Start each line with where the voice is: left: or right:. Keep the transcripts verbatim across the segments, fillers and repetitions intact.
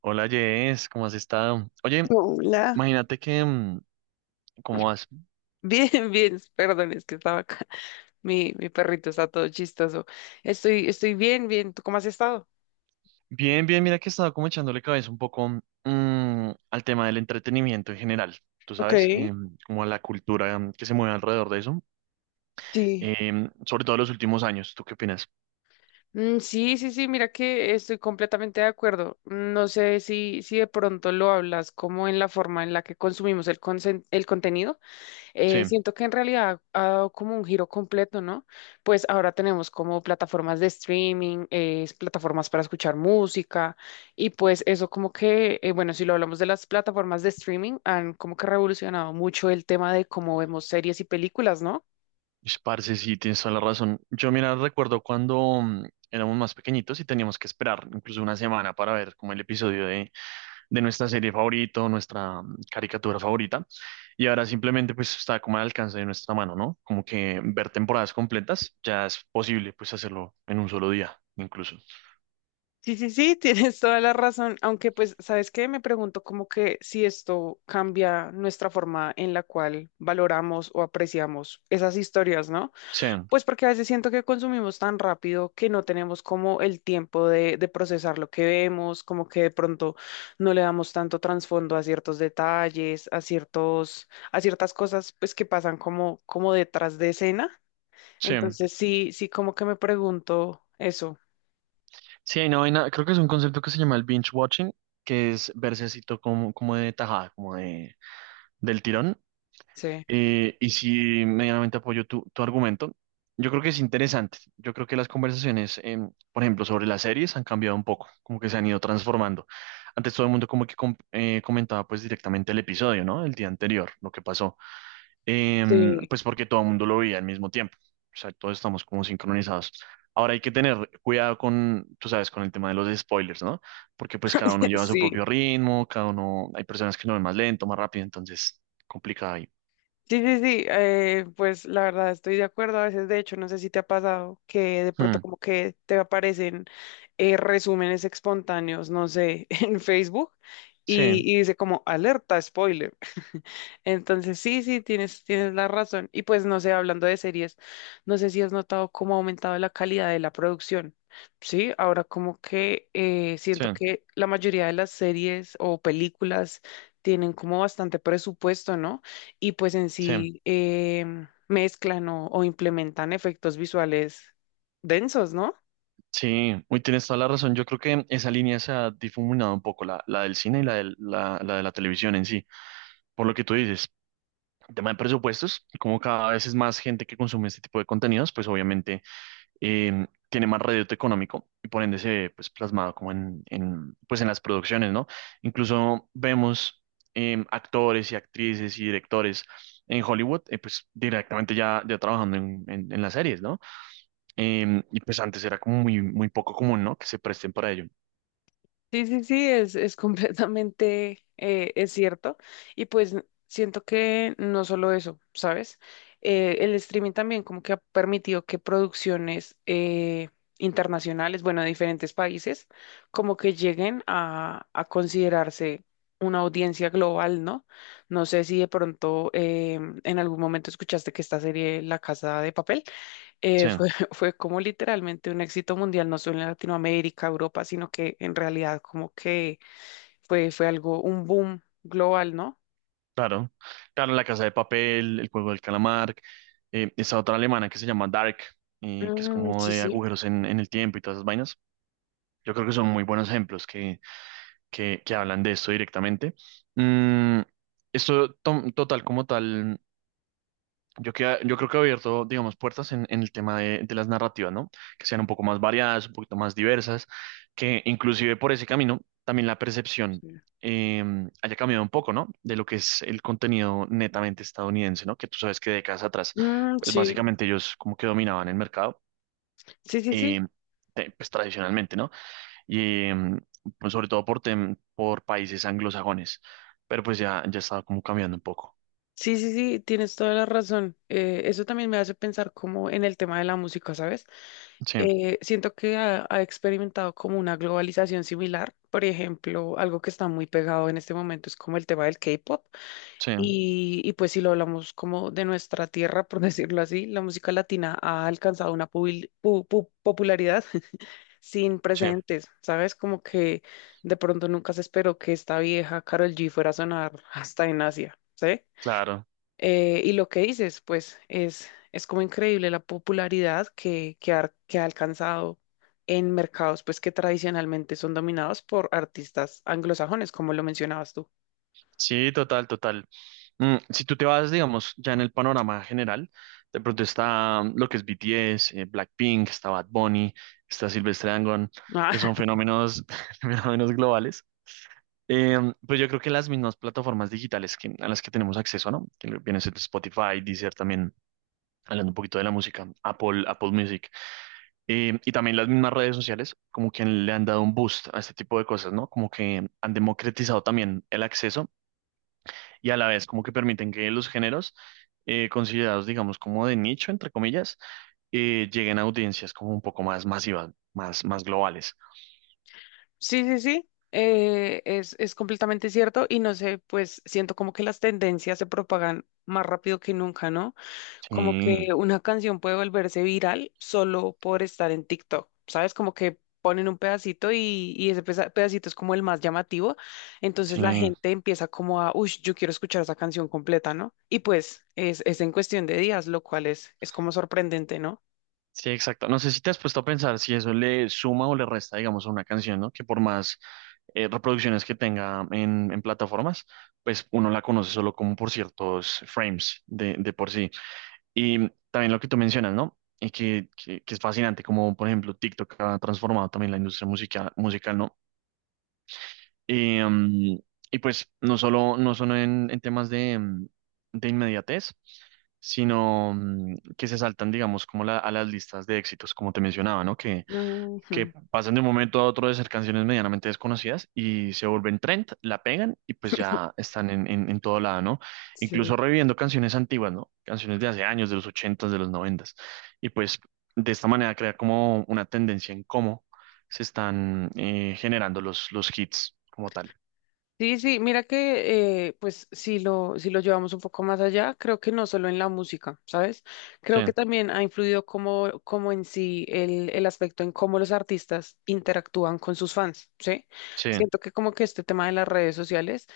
right: Hola Jess, ¿cómo has estado? Oye,
left: Hola.
right: imagínate que, mm, ¿cómo vas?
left: Bien, bien, perdón, es que estaba acá. Mi, mi perrito está todo chistoso. Estoy, estoy bien, bien. ¿Tú cómo has estado?
right: Bien, bien, mira que he estado como echándole cabeza un poco mm, al tema del entretenimiento en general, tú
left: Ok,
right: sabes, Em, como a la cultura mm, que se mueve alrededor de eso.
left: sí.
right: Em, sobre todo en los últimos años, ¿tú qué opinas?
left: Mm, sí, sí, sí, mira que estoy completamente de acuerdo. No sé si, si de pronto lo hablas como en la forma en la que consumimos el, consen- el contenido.
right: Sí,
left: Eh, siento que en realidad ha dado como un giro completo, ¿no? Pues ahora tenemos como plataformas de streaming, eh, plataformas para escuchar música y pues eso como que, eh, bueno, si lo hablamos de las plataformas de streaming, han como que revolucionado mucho el tema de cómo vemos series y películas, ¿no?
right: pues, parce, sí, tienes toda la razón. Yo, mira, recuerdo cuando mm, éramos más pequeñitos y teníamos que esperar incluso una semana para ver como el episodio de, de nuestra serie favorita, o nuestra mm, caricatura favorita. Y ahora simplemente pues está como al alcance de nuestra mano, ¿no? Como que ver temporadas completas ya es posible pues hacerlo en un solo día, incluso.
left: Sí, sí, sí, tienes toda la razón, aunque pues, ¿sabes qué? Me pregunto como que si esto cambia nuestra forma en la cual valoramos o apreciamos esas historias, ¿no?
right: Sí,
left: Pues porque a veces siento que consumimos tan rápido que no tenemos como el tiempo de, de procesar lo que vemos, como que de pronto no le damos tanto trasfondo a ciertos detalles, a ciertos, a ciertas cosas pues que pasan como, como detrás de escena.
right: sí.
left: Entonces sí, sí como que me pregunto eso.
right: Sí, hay una vaina, creo que es un concepto que se llama el binge watching, que es verse así todo como, como de tajada, como de, del tirón.
left: Sí,
right: Eh, y si medianamente apoyo tu, tu argumento, yo creo que es interesante. Yo creo que las conversaciones, em, por ejemplo, sobre las series han cambiado un poco, como que se han ido transformando. Antes todo el mundo como que com- eh, comentaba pues directamente el episodio, ¿no? El día anterior, lo que pasó. Em,
left: sí,
right: pues porque todo el mundo lo veía al mismo tiempo. O sea, todos estamos como sincronizados. Ahora hay que tener cuidado con, tú sabes, con el tema de los spoilers, ¿no? Porque pues cada uno lleva su
left: sí.
right: propio ritmo, cada uno, hay personas que lo ven más lento, más rápido, entonces complicado ahí.
left: Sí, sí, sí, eh, pues la verdad estoy de acuerdo. A veces, de hecho, no sé si te ha pasado que de
right: Hmm.
left: pronto como que te aparecen eh, resúmenes espontáneos, no sé, en Facebook
right: Sí,
left: y, y dice como alerta, spoiler. Entonces, sí, sí, tienes, tienes la razón. Y pues, no sé, hablando de series, no sé si has notado cómo ha aumentado la calidad de la producción. Sí, ahora como que eh,
right: sí,
left: siento que la mayoría de las series o películas tienen como bastante presupuesto, ¿no? Y pues en
right: sí,
left: sí em, mezclan o, o implementan efectos visuales densos, ¿no?
right: sí. Uy, tienes toda la razón. Yo creo que esa línea se ha difuminado un poco, la, la del cine y la, del- la, la de la televisión en sí. Por lo que tú dices, el tema de presupuestos, como cada vez es más gente que consume este tipo de contenidos, pues obviamente eh, tiene más reducto económico y por ende se ve pues, plasmado como en, en, pues, en las producciones, ¿no? Incluso vemos eh, actores y actrices y directores en Hollywood, eh, pues directamente ya, ya trabajando en, en en las series, ¿no? Em, y pues antes era como muy, muy poco común, ¿no? Que se presten para ello.
left: Sí, sí, sí, es, es completamente, eh, es cierto. Y pues siento que no solo eso, ¿sabes? Eh, el streaming también como que ha permitido que producciones eh, internacionales, bueno, de diferentes países, como que lleguen a, a considerarse una audiencia global, ¿no? No sé si de pronto em, en algún momento escuchaste que esta serie La Casa de Papel
right: Sí,
left: eh, fue, fue como literalmente un éxito mundial, no solo en Latinoamérica, Europa, sino que en realidad como que fue, fue algo, un boom global, ¿no?
right: claro. Claro, La Casa de Papel, El Juego del Calamar, eh, esa otra alemana que se llama Dark, eh, que es
left: Mm,
right: como
left: sí,
right: de
left: sí.
right: agujeros en, en el tiempo y todas esas vainas. Yo creo que son muy buenos ejemplos que, que, que hablan de esto directamente. Mm, esto, to- total como tal. Yo, que, yo creo que ha abierto, digamos, puertas en, en el tema de, de las narrativas, ¿no? Que sean un poco más variadas, un poquito más diversas, que inclusive por ese camino también la percepción
left: Sí.
right: eh, haya cambiado un poco, ¿no? De lo que es el contenido netamente estadounidense, ¿no? Que tú sabes que décadas atrás,
left: Mm,
right: pues
left: sí,
right: básicamente ellos como que dominaban el mercado,
left: sí, sí, sí,
right: eh, te- pues tradicionalmente, ¿no? Y eh, pues, sobre todo por, tem- por países anglosajones, pero pues ya, ya estaba como cambiando un poco.
left: sí, sí, sí, tienes toda la razón. Eh, eso también me hace pensar como en el tema de la música, ¿sabes?
right: Sí,
left: Eh, siento que ha, ha experimentado como una globalización similar. Por ejemplo, algo que está muy pegado en este momento es como el tema del K-pop.
right: sí,
left: Y, y pues si lo hablamos como de nuestra tierra, por decirlo así, la música latina ha alcanzado una pubil- pu- pu- popularidad sin
right: sí,
left: precedentes, ¿sabes? Como que de pronto nunca se esperó que esta vieja Karol G fuera a sonar hasta en Asia, ¿sí?
right: claro.
left: Eh, y lo que dices, pues es, es como increíble la popularidad que, que, ha, que ha alcanzado en mercados pues que tradicionalmente son dominados por artistas anglosajones, como lo mencionabas tú.
right: Sí, total, total. Mm, si tú te vas, digamos, ya en el panorama general, de pronto está mm, lo que es B T S, eh, Blackpink, está Bad Bunny, está Silvestre Dangond, que son fenómenos, fenómenos globales. Eh, pues yo creo que las mismas plataformas digitales que, a las que tenemos acceso, ¿no? Que viene siendo Spotify, Deezer también, hablando un poquito de la música, Apple, Apple Music, eh, y también las mismas redes sociales, como que le han dado un boost a este tipo de cosas, ¿no? Como que han democratizado también el acceso y a la vez como que permiten que los géneros eh, considerados, digamos, como de nicho, entre comillas, eh, lleguen a audiencias como un poco más masivas, más, más globales.
left: Sí, sí, sí, eh, es, es completamente cierto y no sé, pues siento como que las tendencias se propagan más rápido que nunca, ¿no? Como que
right: Sí,
left: una canción puede volverse viral solo por estar en TikTok, ¿sabes? Como que ponen un pedacito y, y ese pesa- pedacito es como el más llamativo, entonces la
right: sí,
left: gente empieza como a, uy, yo quiero escuchar esa canción completa, ¿no? Y pues es, es en cuestión de días, lo cual es, es como sorprendente, ¿no?
right: sí, exacto. No sé si te has puesto a pensar si eso le suma o le resta, digamos, a una canción, ¿no? Que por más eh, reproducciones que tenga en, en plataformas, pues uno la conoce solo como por ciertos frames de, de por sí. Y también lo que tú mencionas, ¿no? Y que, que, que es fascinante, como por ejemplo TikTok ha transformado también la industria musical, musical, ¿no? Y, mm, y pues no solo, no solo en, en temas de, mm, de inmediatez, sino mm, que se saltan, digamos, como la- a las listas de éxitos, como te mencionaba, ¿no? Que, que
left: Ujú.
right: pasan de un momento a otro de ser canciones medianamente desconocidas y se vuelven trend, la pegan y pues ya están en, en, en todo lado, ¿no?
left: Sí.
right: Incluso reviviendo canciones antiguas, ¿no? Canciones de hace años, de los ochentas, de los noventas. Y pues de esta manera crear como una tendencia en cómo se están eh, generando los, los hits como tal.
left: Sí, sí, mira que eh, pues si lo, si lo llevamos un poco más allá, creo que no solo en la música, ¿sabes?
right: Sí,
left: Creo que también ha influido como, como en sí el, el aspecto en cómo los artistas interactúan con sus fans, ¿sí?
right: sí,
left: Siento que como que este tema de las redes sociales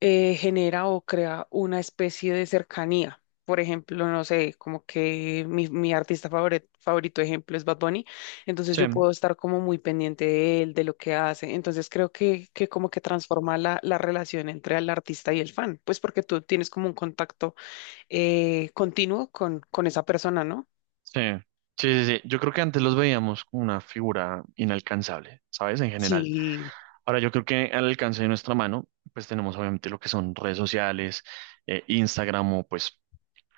left: eh, genera o crea una especie de cercanía. Por ejemplo, no sé, como que mi, mi artista favore- favorito, ejemplo, es Bad Bunny, entonces
right: sí,
left: yo puedo estar como muy pendiente de él, de lo que hace. Entonces creo que, que como que transforma la, la relación entre el artista y el fan, pues porque tú tienes como un contacto eh, continuo con, con esa persona, ¿no?
right: sí, sí, sí, sí. Yo creo que antes los veíamos como una figura inalcanzable, ¿sabes? En general.
left: Sí,
right: Ahora yo creo que al alcance de nuestra mano, pues tenemos obviamente lo que son redes sociales, eh, Instagram o pues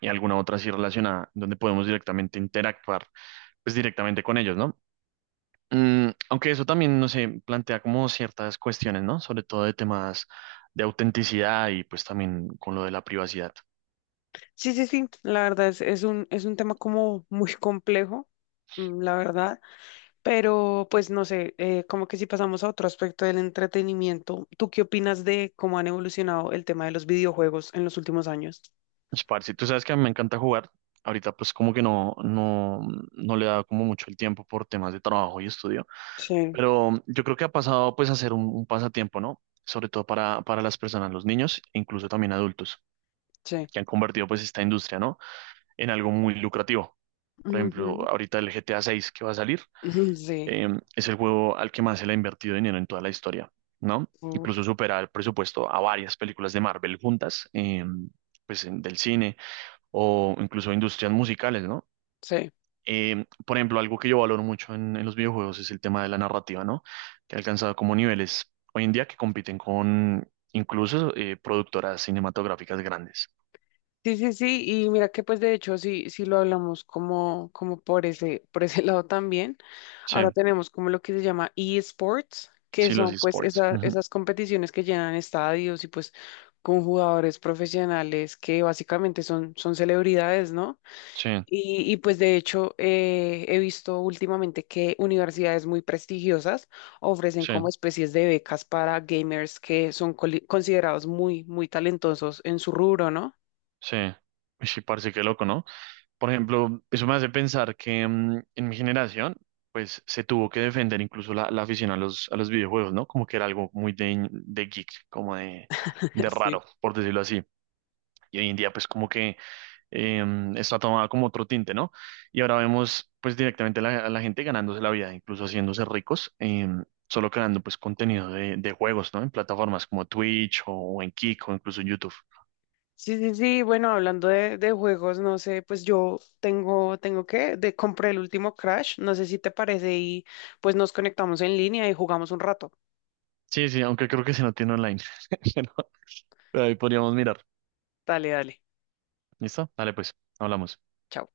right: y alguna otra así relacionada, donde podemos directamente interactuar, pues directamente con ellos, ¿no? Mm, aunque eso también, no sé, plantea como ciertas cuestiones, ¿no? Sobre todo de temas de autenticidad y pues también con lo de la privacidad.
left: sí, sí, sí, la verdad es, es un, es un tema como muy complejo, mm, la verdad. Pero pues no sé, eh, como que si pasamos a otro aspecto del entretenimiento, ¿tú qué opinas de cómo han evolucionado el tema de los videojuegos en los últimos años?
right: Pues, Parce, tú sabes que a mí me encanta jugar. Ahorita pues como que no, no, no le da como mucho el tiempo por temas de trabajo y estudio.
left: Sí,
right: Pero yo creo que ha pasado pues a ser un, un pasatiempo, ¿no? Sobre todo para, para las personas, los niños, e incluso también adultos,
left: sí.
right: que han convertido pues esta industria, ¿no? En algo muy lucrativo. Por
left: Ujú.
right: ejemplo, ahorita el G T A seis que va a salir,
left: Sí,
right: eh, es el juego al que más se le ha invertido dinero en toda la historia, ¿no?
left: uf,
right: Incluso supera el presupuesto a varias películas de Marvel juntas, eh, pues en- del cine o incluso industrias musicales, ¿no?
left: sí.
right: Eh, por ejemplo, algo que yo valoro mucho en, en los videojuegos es el tema de la narrativa, ¿no? Que ha alcanzado como niveles hoy en día que compiten con incluso eh, productoras cinematográficas grandes.
left: Sí, sí, sí, y mira que pues de hecho sí, sí lo hablamos como, como por ese, por ese lado también.
right: Sí,
left: Ahora tenemos como lo que se llama eSports, que
right: sí, los
left: son pues
right: esports.
left: esa-
right: Ujú.
left: esas competiciones que llenan estadios y pues con jugadores profesionales que básicamente son, son celebridades, ¿no?
right: Sí,
left: Y, y, pues de hecho eh, he visto últimamente que universidades muy prestigiosas ofrecen como
right: sí,
left: especies de becas para gamers que son coli- considerados muy, muy talentosos en su rubro, ¿no?
right: sí. Uy, sí, parece que loco, ¿no? Por ejemplo, eso me hace pensar que mm, en mi generación, pues se tuvo que defender incluso la, la afición a los, a los videojuegos, ¿no? Como que era algo muy de, de geek, como de, de
left: Sí.
right: raro, por decirlo así. Y hoy en día pues como que eh, está tomada como otro tinte, ¿no? Y ahora vemos pues directamente a la, a la gente ganándose la vida, incluso haciéndose ricos, eh, solo creando pues contenido de, de juegos, ¿no? En plataformas como Twitch o, o en Kick o incluso en YouTube.
left: Sí, sí, sí, bueno, hablando de, de juegos, no sé, pues yo tengo, tengo que, de, compré el último Crash, no sé si te parece y pues nos conectamos en línea y jugamos un rato.
right: Sí, sí, aunque creo que se no tiene online, pero pero ahí podríamos mirar.
left: Dale, dale.
right: ¿Listo? Dale pues, hablamos.
left: Chao.